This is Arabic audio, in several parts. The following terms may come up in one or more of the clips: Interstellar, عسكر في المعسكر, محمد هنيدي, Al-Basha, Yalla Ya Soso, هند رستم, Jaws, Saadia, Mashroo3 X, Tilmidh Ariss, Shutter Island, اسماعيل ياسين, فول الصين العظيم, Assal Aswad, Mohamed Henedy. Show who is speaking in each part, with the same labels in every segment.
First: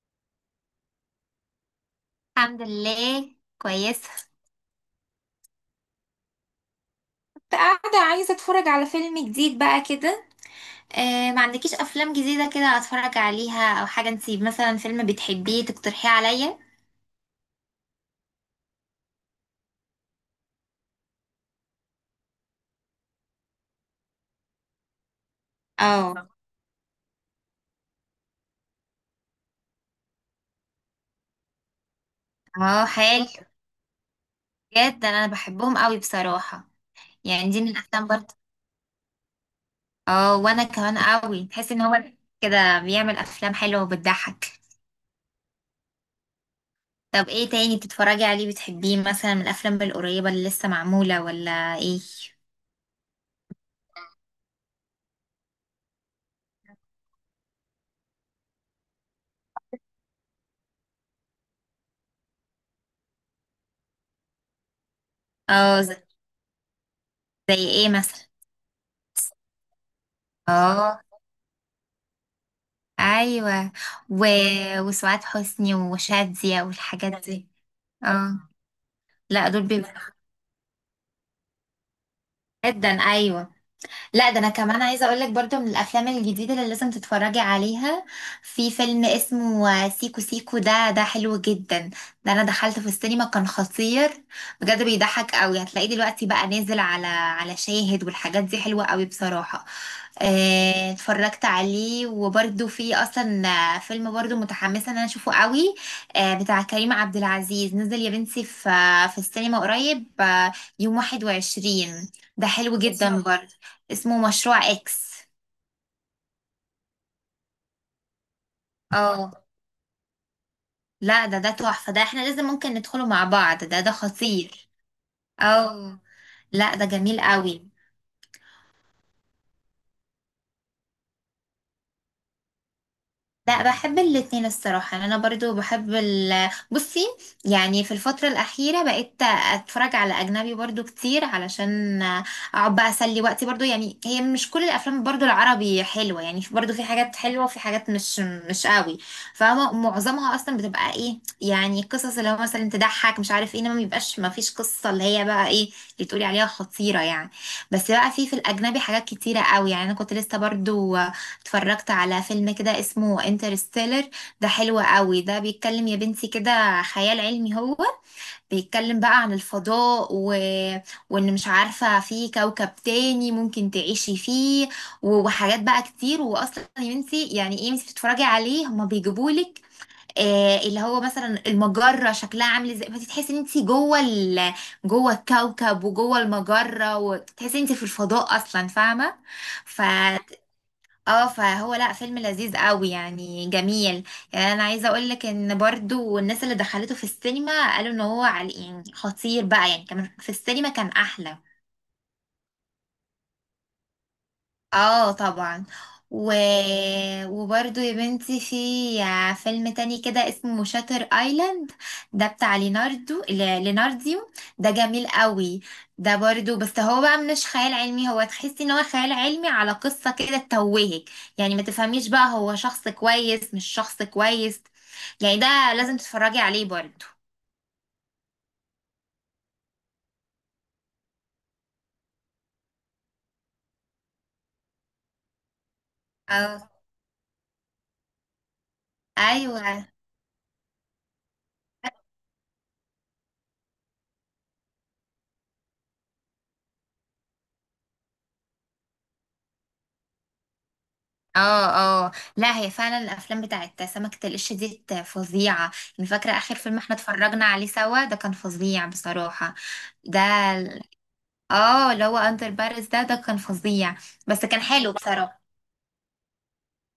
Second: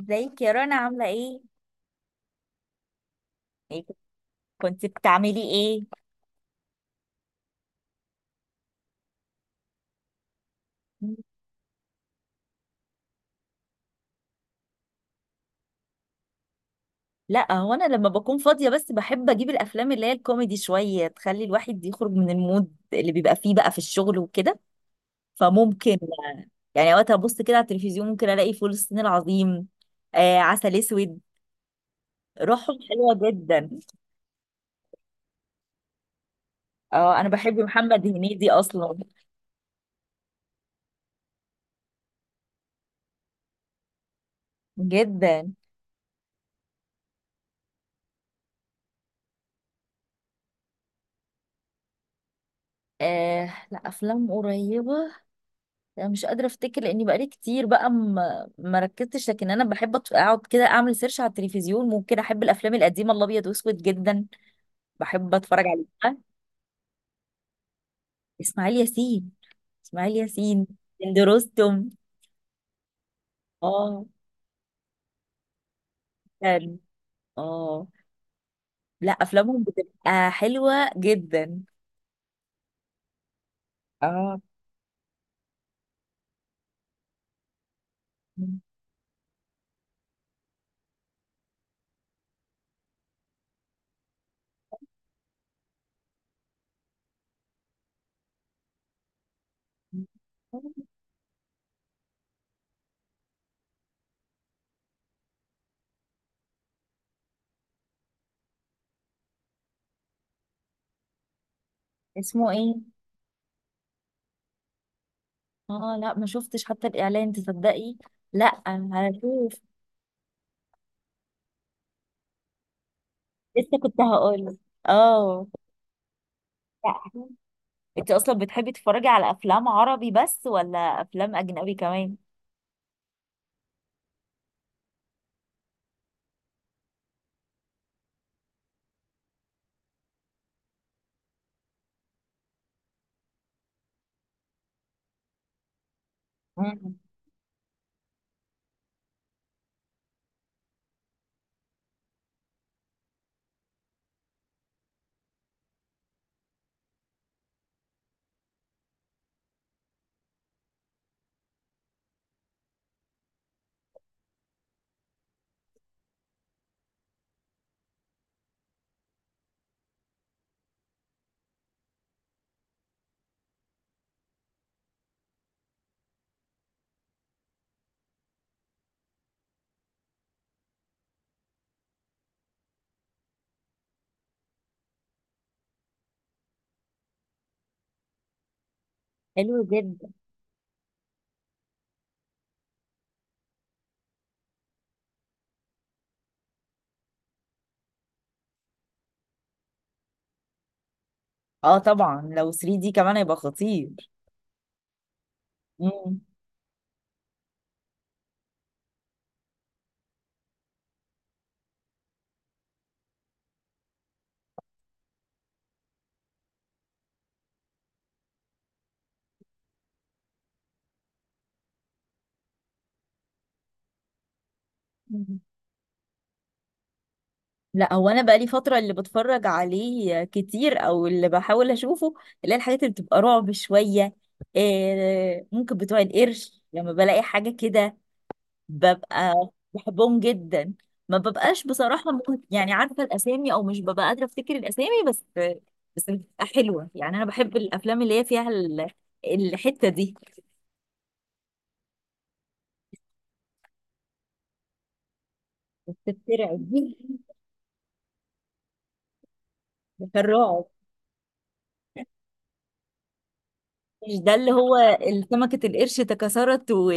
Speaker 1: ازيك يا رنا؟ عاملة ايه؟
Speaker 2: الحمد لله
Speaker 1: إيه
Speaker 2: كويسة.
Speaker 1: كنت بتعملي ايه؟
Speaker 2: كنت قاعدة عايزة اتفرج على فيلم جديد بقى كده. آه، ما عندكيش افلام جديدة كده اتفرج عليها او حاجة؟ انتي مثلا فيلم بتحبيه تقترحيه عليا؟
Speaker 1: لا، هو انا لما بكون فاضية بس بحب اجيب الافلام اللي هي الكوميدي شوية، تخلي الواحد يخرج من المود اللي بيبقى فيه بقى في الشغل وكده. فممكن
Speaker 2: اه.
Speaker 1: يعني وقت ابص كده على التلفزيون ممكن الاقي فول الصين العظيم، آه، عسل اسود. روحهم
Speaker 2: اه حلو،
Speaker 1: حلوة جدا.
Speaker 2: بجد انا بحبهم قوي بصراحة.
Speaker 1: اه، انا
Speaker 2: يعني
Speaker 1: بحب
Speaker 2: دي من
Speaker 1: محمد
Speaker 2: الافلام برضه.
Speaker 1: هنيدي اصلا
Speaker 2: اه وانا كمان قوي، تحس ان هو كده بيعمل افلام حلوة وبتضحك.
Speaker 1: جدا.
Speaker 2: طب ايه تاني بتتفرجي عليه بتحبيه مثلا من الافلام القريبة اللي لسه معمولة ولا ايه؟
Speaker 1: آه، لا افلام قريبة. انا مش قادره افتكر، لاني بقالي كتير بقى ما ركزتش. لكن انا بحب اقعد كده اعمل سيرش على التلفزيون، ممكن احب الافلام القديمه الابيض واسود جدا. بحب اتفرج
Speaker 2: اه زي،
Speaker 1: عليها.
Speaker 2: زي ايه مثلا؟
Speaker 1: اسماعيل ياسين، اسماعيل ياسين،
Speaker 2: اه،
Speaker 1: هند رستم،
Speaker 2: ايوه.
Speaker 1: اه.
Speaker 2: و... وسعاد حسني وشادية
Speaker 1: كان،
Speaker 2: والحاجات دي.
Speaker 1: اه،
Speaker 2: اه،
Speaker 1: لا
Speaker 2: لا
Speaker 1: افلامهم
Speaker 2: دول بيبقوا
Speaker 1: بتبقى حلوه جدا.
Speaker 2: جدا، ايوه. لا ده
Speaker 1: اه،
Speaker 2: انا كمان عايزه اقول لك برضو من الافلام الجديده اللي لازم تتفرجي عليها. في فيلم اسمه سيكو سيكو، ده حلو جدا. ده انا دخلت في السينما كان خطير، بجد بيضحك قوي. هتلاقيه دلوقتي بقى نازل على شاهد والحاجات دي حلوه قوي بصراحه. اتفرجت عليه وبرده في اصلا. فيلم برده متحمسه ان انا اشوفه قوي. بتاع كريم عبد العزيز نزل يا بنتي في في السينما قريب، يوم 21. ده
Speaker 1: اسمه ايه؟
Speaker 2: حلو جدا برده، اسمه مشروع اكس.
Speaker 1: اه لا، ما شفتش حتى الاعلان، تصدقي؟ لا،
Speaker 2: اه
Speaker 1: هشوف.
Speaker 2: لا ده تحفه، ده احنا لازم ممكن ندخله مع بعض،
Speaker 1: لسه
Speaker 2: ده
Speaker 1: كنت هقول
Speaker 2: خطير.
Speaker 1: اه.
Speaker 2: اه، لا ده
Speaker 1: لا،
Speaker 2: جميل قوي.
Speaker 1: انت اصلا بتحبي تتفرجي على افلام عربي بس ولا افلام اجنبي كمان؟
Speaker 2: لا بحب الاتنين الصراحة، يعني أنا برضو بحب ال، بصي. يعني في الفترة الأخيرة بقيت أتفرج على أجنبي برضو كتير، علشان أقعد بقى أسلي وقتي برضو. يعني هي مش كل الأفلام برضو العربي حلوة، يعني برضو في
Speaker 1: مم.
Speaker 2: حاجات حلوة وفي حاجات مش قوي. فمعظمها أصلا بتبقى إيه، يعني قصص اللي هو مثلا تضحك مش عارف إيه، إنما مبيبقاش مفيش قصة اللي هي بقى إيه، اللي تقولي عليها خطيرة يعني. بس بقى في الأجنبي حاجات كتيرة قوي. يعني أنا كنت لسه برضو اتفرجت على فيلم كده اسمه انترستيلر، ده حلو قوي. ده بيتكلم يا بنتي كده خيال علمي هو، بيتكلم بقى عن الفضاء وان مش عارفة في كوكب تاني ممكن تعيشي فيه، وحاجات بقى كتير. واصلا يا بنتي يعني ايه انتي بتتفرجي عليه، هما بيجيبولك آه، اللي هو مثلا المجرة شكلها عامل ازاي، فتحسي ان انتي جوه الكوكب وجوه المجرة، وتحسي ان انتي في الفضاء اصلا فاهمة.
Speaker 1: حلو
Speaker 2: ف
Speaker 1: جدا.
Speaker 2: اه فهو لا فيلم لذيذ قوي يعني جميل. يعني انا عايزه اقول لك ان برضو الناس اللي دخلته في السينما قالوا ان هو على يعني خطير بقى، يعني كمان في السينما كان احلى.
Speaker 1: اه طبعا، لو 3 دي كمان هيبقى خطير.
Speaker 2: اه طبعا.
Speaker 1: مم.
Speaker 2: و... وبرضو يا بنتي في فيلم تاني كده اسمه شاتر ايلاند، ده بتاع ليناردو، لينارديو. ده جميل قوي، ده برضو بس هو بقى مش خيال علمي. هو تحسي ان هو خيال علمي على قصة كده تتوهك، يعني ما تفهميش بقى هو شخص كويس مش شخص كويس. يعني
Speaker 1: مم.
Speaker 2: ده لازم تتفرجي عليه برضو.
Speaker 1: لا، هو انا بقالي فتره اللي بتفرج عليه كتير او اللي بحاول اشوفه اللي هي الحاجات اللي بتبقى رعب شويه. إيه، ممكن بتوع القرش
Speaker 2: اه،
Speaker 1: لما بلاقي حاجه كده ببقى
Speaker 2: ايوه.
Speaker 1: بحبهم جدا. ما ببقاش بصراحة ممكن يعني عارفة الأسامي، أو مش ببقى قادرة أفتكر الأسامي، بس بس بتبقى حلوة. يعني أنا بحب الأفلام اللي هي فيها الحتة دي.
Speaker 2: اه، اه لا هي فعلا الافلام بتاعت سمكة القش دي فظيعة. يعني فاكرة اخر
Speaker 1: بتترعب
Speaker 2: فيلم
Speaker 1: دي،
Speaker 2: احنا اتفرجنا عليه سوا، ده كان فظيع بصراحة. ده
Speaker 1: بترعب.
Speaker 2: ال- اه اللي هو اندر بارس ده كان فظيع،
Speaker 1: مش ده
Speaker 2: بس
Speaker 1: اللي
Speaker 2: كان حلو
Speaker 1: هو
Speaker 2: بصراحة.
Speaker 1: سمكة القرش تكسرت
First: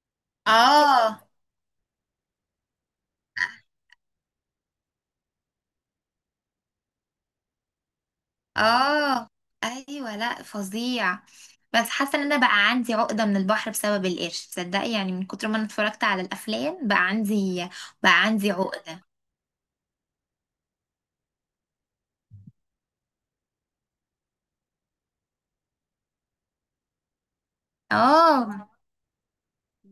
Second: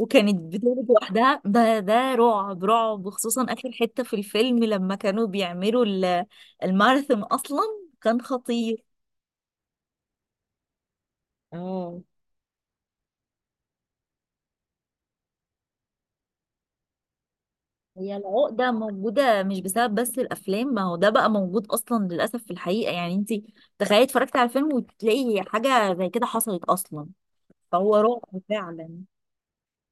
Speaker 1: وكانت بتولد
Speaker 2: اه،
Speaker 1: لوحدها؟ ده رعب رعب، وخصوصا آخر حتة في الفيلم لما كانوا بيعملوا الماراثون أصلا. كان خطير.
Speaker 2: اه ايوه، لا فظيع. بس
Speaker 1: اه،
Speaker 2: حاسة ان انا بقى عندي عقدة من البحر بسبب القرش، تصدقي يعني من كتر ما انا اتفرجت على الافلام بقى عندي
Speaker 1: هي
Speaker 2: بقى عندي
Speaker 1: العقدة
Speaker 2: عقدة.
Speaker 1: موجودة مش بسبب بس الأفلام، ما هو ده بقى موجود أصلا للأسف في الحقيقة. يعني أنت تخيلي اتفرجتي على فيلم وتلاقي حاجة زي كده حصلت أصلا، فهو رعب
Speaker 2: اه،
Speaker 1: فعلا.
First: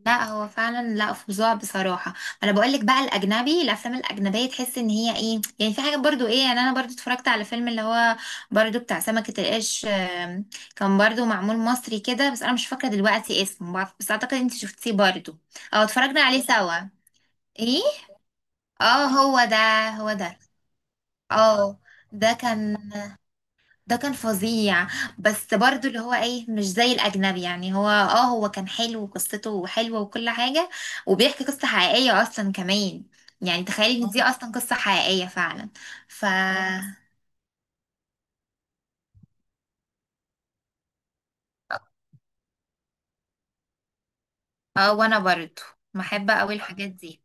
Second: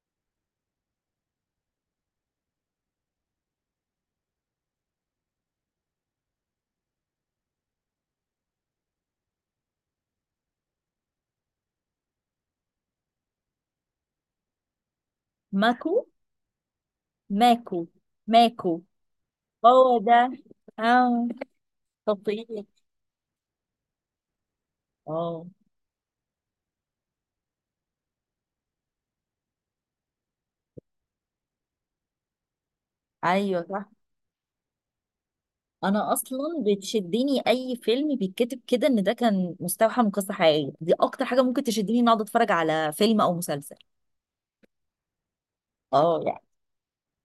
Speaker 2: لا هو فعلا لا فظاع بصراحه. انا بقول لك بقى الاجنبي، الافلام الاجنبيه تحس ان هي ايه يعني، في حاجه برضو ايه يعني. انا برضو اتفرجت على فيلم اللي هو برضو بتاع سمكه القرش، كان برضو معمول مصري كده، بس انا مش فاكره دلوقتي اسمه. بس اعتقد انت شفتيه برضو او
Speaker 1: ماكو،
Speaker 2: اتفرجنا عليه سوا. ايه؟
Speaker 1: ماكو، ماكو.
Speaker 2: اه، هو ده،
Speaker 1: هو
Speaker 2: هو
Speaker 1: ده.
Speaker 2: ده.
Speaker 1: اه،
Speaker 2: اه. ده
Speaker 1: تطبيق.
Speaker 2: كان، ده كان فظيع.
Speaker 1: اه،
Speaker 2: بس برضو اللي هو ايه، مش زي الاجنبي. يعني هو اه، هو كان حلو وقصته حلوة وكل حاجة، وبيحكي قصة حقيقية اصلا كمان.
Speaker 1: أيوه
Speaker 2: يعني
Speaker 1: صح.
Speaker 2: تخيلي ان دي اصلا قصة حقيقية فعلا.
Speaker 1: أنا
Speaker 2: ف
Speaker 1: أصلا بتشدني أي فيلم بيتكتب كده إن ده كان مستوحى من قصة حقيقية، دي أكتر حاجة ممكن تشدني إن أقعد أتفرج على فيلم أو مسلسل.
Speaker 2: اه، وانا برضو بحب
Speaker 1: اه،
Speaker 2: قوي الحاجات دي.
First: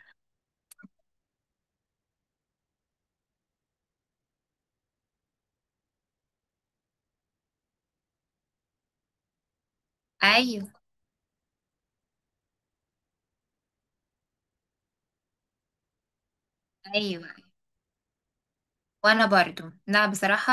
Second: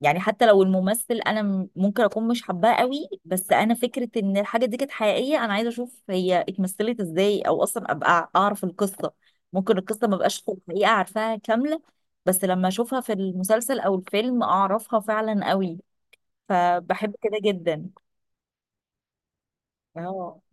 Speaker 1: يعني حتى لو الممثل انا ممكن اكون مش حباه قوي، بس انا فكره ان الحاجه دي كانت حقيقيه، انا عايزه اشوف هي اتمثلت ازاي، او اصلا ابقى اعرف القصه. ممكن القصه ما بقاش في
Speaker 2: ايوه،
Speaker 1: الحقيقه عارفاها كامله، بس لما اشوفها في المسلسل او الفيلم اعرفها فعلا قوي. فبحب
Speaker 2: ايوه.
Speaker 1: كده جدا.
Speaker 2: وانا برضو لا
Speaker 1: اه،
Speaker 2: بصراحة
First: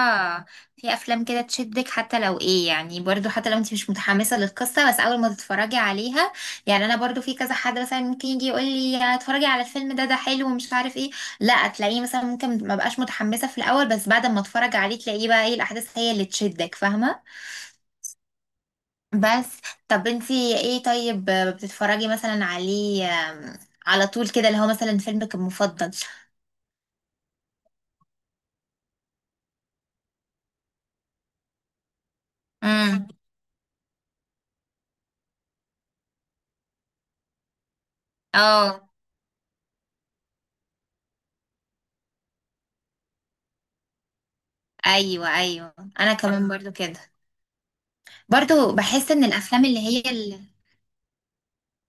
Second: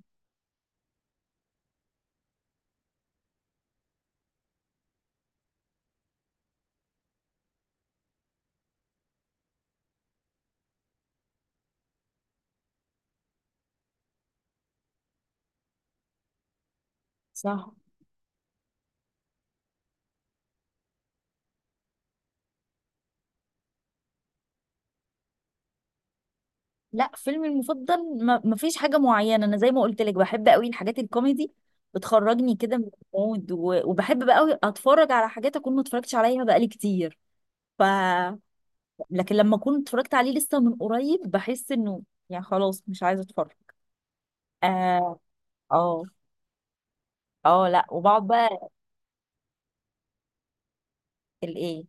Speaker 2: في افلام كده تشدك حتى لو ايه، يعني برضو حتى لو انت مش متحمسة للقصة، بس اول ما تتفرجي عليها. يعني انا برضو في كذا حد مثلا ممكن يجي يقول لي اتفرجي على الفيلم ده، ده حلو ومش عارف ايه، لا تلاقيه مثلا ممكن ما بقاش متحمسة في الاول، بس بعد ما اتفرج عليه تلاقيه بقى ايه، الاحداث هي اللي تشدك فاهمة.
Speaker 1: صح.
Speaker 2: بس، طب انت ايه طيب بتتفرجي مثلا عليه، على طول كده اللي هو مثلا فيلمك المفضل؟
Speaker 1: لا فيلمي المفضل ما فيش حاجه معينه. انا زي ما قلت لك بحب قوي الحاجات الكوميدي، بتخرجني كده من
Speaker 2: امم.
Speaker 1: المود. وبحب بقى قوي اتفرج على حاجات اكون ما اتفرجتش عليها بقالي كتير. ف
Speaker 2: اه،
Speaker 1: لكن لما اكون اتفرجت عليه لسه من قريب بحس انه يعني خلاص مش عايزه اتفرج. اه،
Speaker 2: ايوه، ايوه.
Speaker 1: اه،
Speaker 2: انا كمان برضو كده.
Speaker 1: اه. لا وبقعد بقى
Speaker 2: برضو بحس ان الافلام
Speaker 1: الايه.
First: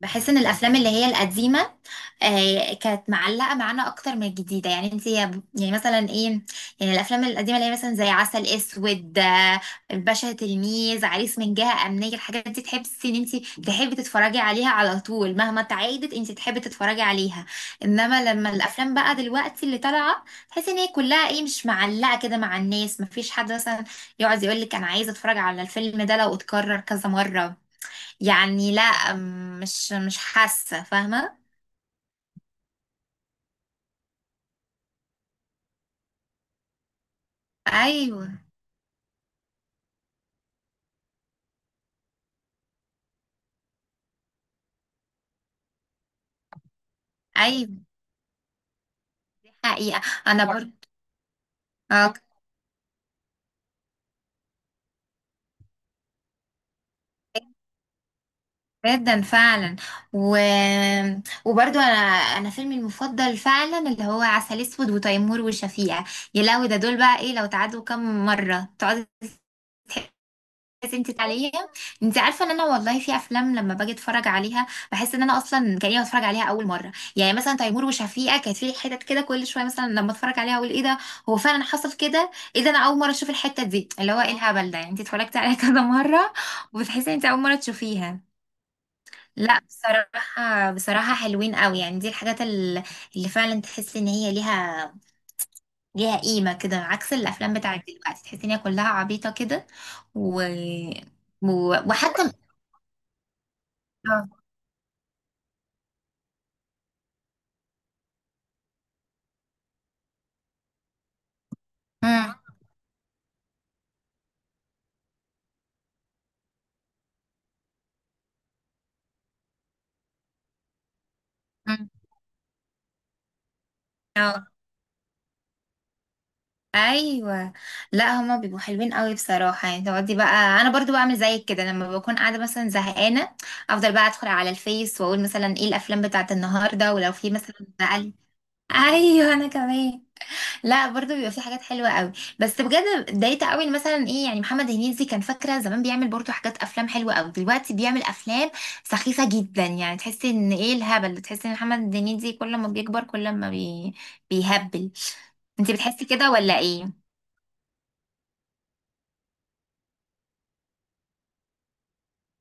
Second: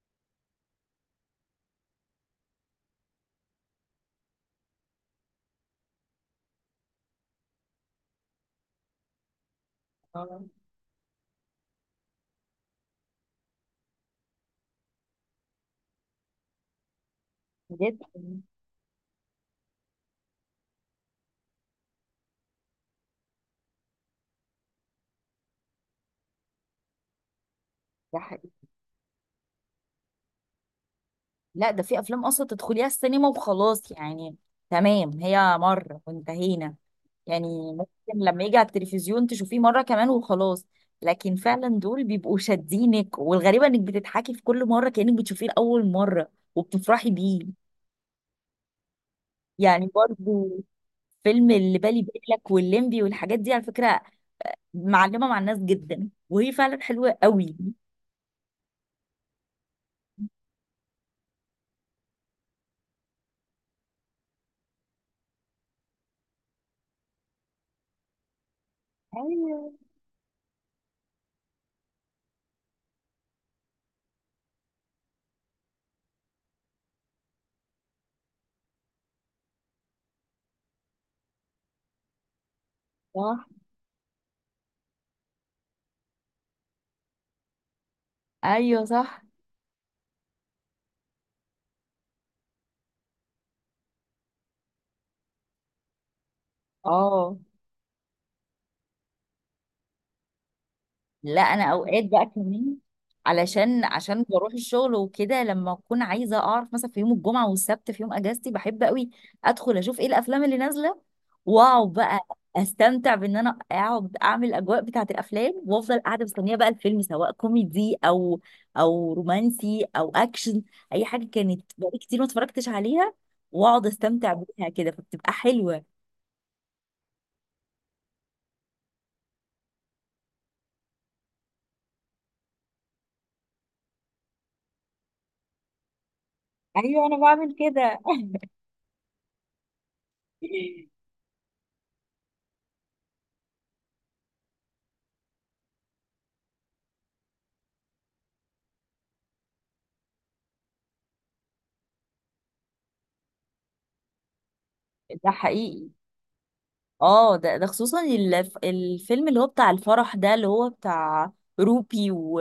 Speaker 2: بحس ان الافلام اللي هي القديمه، آه، كانت معلقه معانا اكتر من الجديده. يعني انت يعني مثلا ايه، يعني الافلام القديمه اللي هي مثلا زي عسل اسود، الباشا
Speaker 1: اه،
Speaker 2: تلميذ، عريس من جهه امنيه، الحاجات دي تحسي ان انت تحبي تتفرجي عليها على طول. مهما تعيدت انت تحبي تتفرجي عليها.
Speaker 1: بجد.
Speaker 2: انما لما الافلام بقى دلوقتي اللي طالعه، تحسي ان هي كلها ايه مش معلقه كده مع الناس. مفيش حد مثلا يقعد يقول لك انا عايز اتفرج على الفيلم ده لو اتكرر كذا مره.
Speaker 1: ده حقيقي.
Speaker 2: يعني لا، مش حاسة فاهمة.
Speaker 1: لا، ده في افلام اصلا تدخليها السينما وخلاص، يعني تمام هي مره وانتهينا. يعني ممكن
Speaker 2: ايوه،
Speaker 1: لما يجي على التلفزيون تشوفيه مره كمان وخلاص. لكن فعلا دول بيبقوا شادينك، والغريبه انك بتضحكي في كل مره كانك بتشوفيه لاول مره وبتفرحي بيه.
Speaker 2: ايوه.
Speaker 1: يعني
Speaker 2: حقيقة، انا
Speaker 1: برضو،
Speaker 2: برضه.
Speaker 1: فيلم اللي بالي
Speaker 2: اه
Speaker 1: بالك والليمبي والحاجات دي على فكرة، معلمة مع الناس جدا، وهي فعلا حلوة قوي.
Speaker 2: جدا فعلا. و... وبرضو انا، انا فيلمي المفضل فعلا اللي هو عسل اسود وتيمور وشفيقة. يا لهوي، ده دول بقى ايه لو تعادوا كم مرة تقعدي.
Speaker 1: ايوه
Speaker 2: بس انت تعالي، انت عارفه ان انا والله في افلام لما باجي اتفرج عليها بحس ان انا اصلا كاني بتفرج عليها اول مره. يعني مثلا تيمور وشفيقه كانت في حتت كده كل شويه، مثلا لما اتفرج عليها اقول ايه ده، هو فعلا حصل كده؟ ايه ده انا اول مره اشوف
Speaker 1: صح.
Speaker 2: الحته دي، اللي هو ايه الهبل ده. يعني انت اتفرجتي عليها كذا مره وبتحسي ان انت اول مره تشوفيها.
Speaker 1: ايوه صح.
Speaker 2: لا بصراحه، بصراحه حلوين قوي، يعني دي الحاجات اللي فعلا تحسي ان هي ليها قيمه كده، عكس
Speaker 1: اه
Speaker 2: الافلام بتاعت دلوقتي تحسي ان هي كلها عبيطه كده. و...
Speaker 1: لا، انا اوقات
Speaker 2: وحتى
Speaker 1: بقى كمان علشان عشان
Speaker 2: اه.
Speaker 1: بروح الشغل وكده، لما اكون عايزه اعرف مثلا في يوم الجمعه والسبت في يوم اجازتي بحب قوي ادخل اشوف ايه الافلام اللي نازله، واقعد بقى
Speaker 2: امم.
Speaker 1: استمتع بان انا اقعد اعمل الاجواء بتاعه الافلام، وافضل قاعده مستنيه بقى الفيلم سواء كوميدي او او رومانسي او اكشن، اي حاجه كانت
Speaker 2: امم،
Speaker 1: بقالي كتير ما اتفرجتش عليها، واقعد استمتع
Speaker 2: اه
Speaker 1: بيها كده، فبتبقى حلوه.
Speaker 2: ايوه، لا هما بيبقوا حلوين قوي بصراحه، يعني تقعدي بقى. انا برضو بعمل زيك كده لما بكون قاعده مثلا زهقانه، افضل بقى ادخل على الفيس واقول مثلا ايه الافلام بتاعت النهارده،
Speaker 1: ايوه،
Speaker 2: ولو
Speaker 1: انا
Speaker 2: في
Speaker 1: بعمل
Speaker 2: مثلا
Speaker 1: كده.
Speaker 2: بقى، ايوه انا كمان. لا برضه بيبقى في حاجات حلوه قوي. بس بجد اتضايقت قوي إن مثلا ايه، يعني محمد هنيدي كان فاكره زمان بيعمل برضه حاجات افلام حلوه قوي، دلوقتي بيعمل افلام سخيفه جدا. يعني تحسي ان ايه الهبل، تحسي ان محمد هنيدي كل ما بيكبر كل ما بيهبل.
Speaker 1: ده
Speaker 2: انت
Speaker 1: حقيقي.
Speaker 2: بتحسي كده ولا ايه؟
Speaker 1: اه، ده خصوصا الفيلم اللي هو بتاع الفرح ده، اللي هو بتاع روبي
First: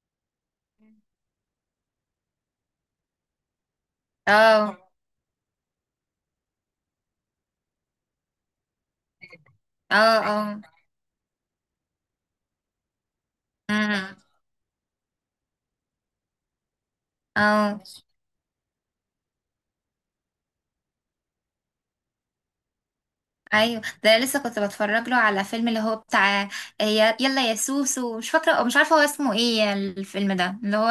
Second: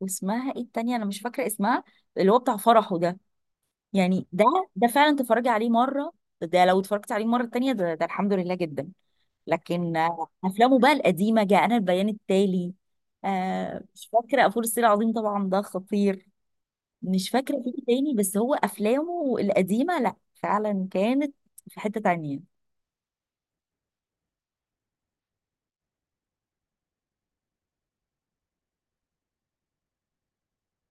Speaker 1: واسمها ايه التانية، انا مش فاكرة اسمها، اللي هو بتاع فرحه ده. يعني ده،
Speaker 2: اه،
Speaker 1: ده فعلا تتفرجي عليه مرة، ده لو اتفرجت عليه مرة تانية، ده الحمد لله جدا. لكن
Speaker 2: اه،
Speaker 1: آه،
Speaker 2: اه.
Speaker 1: افلامه بقى القديمة جاء انا البيان التالي، آه مش
Speaker 2: امم،
Speaker 1: فاكرة، فول الصين العظيم طبعا ده خطير. مش فاكرة
Speaker 2: اه
Speaker 1: فيه تاني، بس هو افلامه القديمة لا فعلا كانت في حتة تانية.
Speaker 2: ايوه. ده أنا لسه كنت بتفرج له على فيلم اللي هو بتاع، يلا يا سوسو، مش فاكره مش عارفه هو اسمه ايه الفيلم ده اللي هو،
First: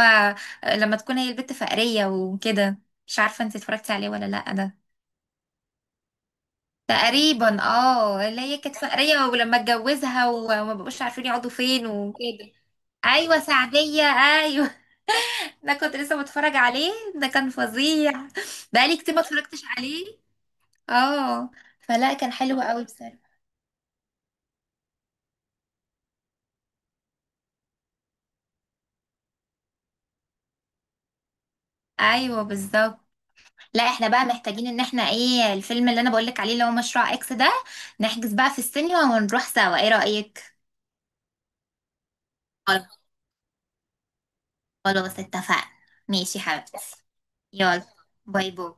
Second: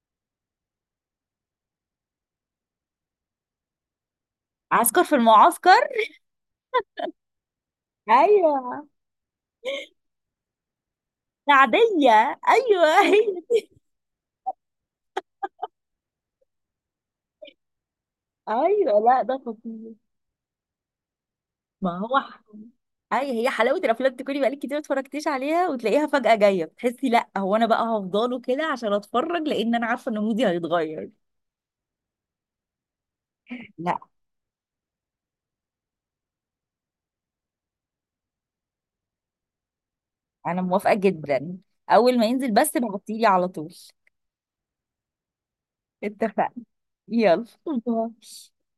Speaker 2: لما تكون هي البت فقريه وكده. مش عارفه انت اتفرجتي عليه ولا لا ده؟
Speaker 1: عسكر في المعسكر،
Speaker 2: تقريبا اه اللي هي كانت
Speaker 1: ايوه
Speaker 2: فقريه، ولما اتجوزها وما بقوش عارفين يقعدوا فين
Speaker 1: العادية،
Speaker 2: وكده.
Speaker 1: أيوه
Speaker 2: ايوه،
Speaker 1: هي.
Speaker 2: سعديه ايوه. ده كنت لسه بتفرج عليه، ده كان فظيع. بقالي
Speaker 1: أيوه،
Speaker 2: كتير
Speaker 1: لا
Speaker 2: ما
Speaker 1: ده
Speaker 2: اتفرجتش
Speaker 1: خطير.
Speaker 2: عليه. اه،
Speaker 1: ما
Speaker 2: فلا
Speaker 1: هو
Speaker 2: كان حلو قوي بصراحه.
Speaker 1: أي هي حلاوة الأفلام تكوني بقالك كتير ما اتفرجتيش عليها وتلاقيها فجأة جاية، بتحسي لا هو أنا بقى هفضله كده عشان أتفرج، لأن أنا عارفة إن مودي هيتغير.
Speaker 2: ايوه بالظبط. لا
Speaker 1: لا،
Speaker 2: احنا بقى محتاجين ان احنا ايه، الفيلم اللي انا بقولك عليه اللي هو مشروع اكس ده، نحجز بقى في السينما ونروح سوا، ايه رأيك؟
Speaker 1: أنا موافقة جدا، أول ما ينزل بس
Speaker 2: خلاص،
Speaker 1: بعتيلي على طول.
Speaker 2: خلاص اتفقنا. ماشي يا
Speaker 1: اتفقنا.
Speaker 2: حبيبتي.
Speaker 1: يلا
Speaker 2: يلا،
Speaker 1: باي.
Speaker 2: باي باي.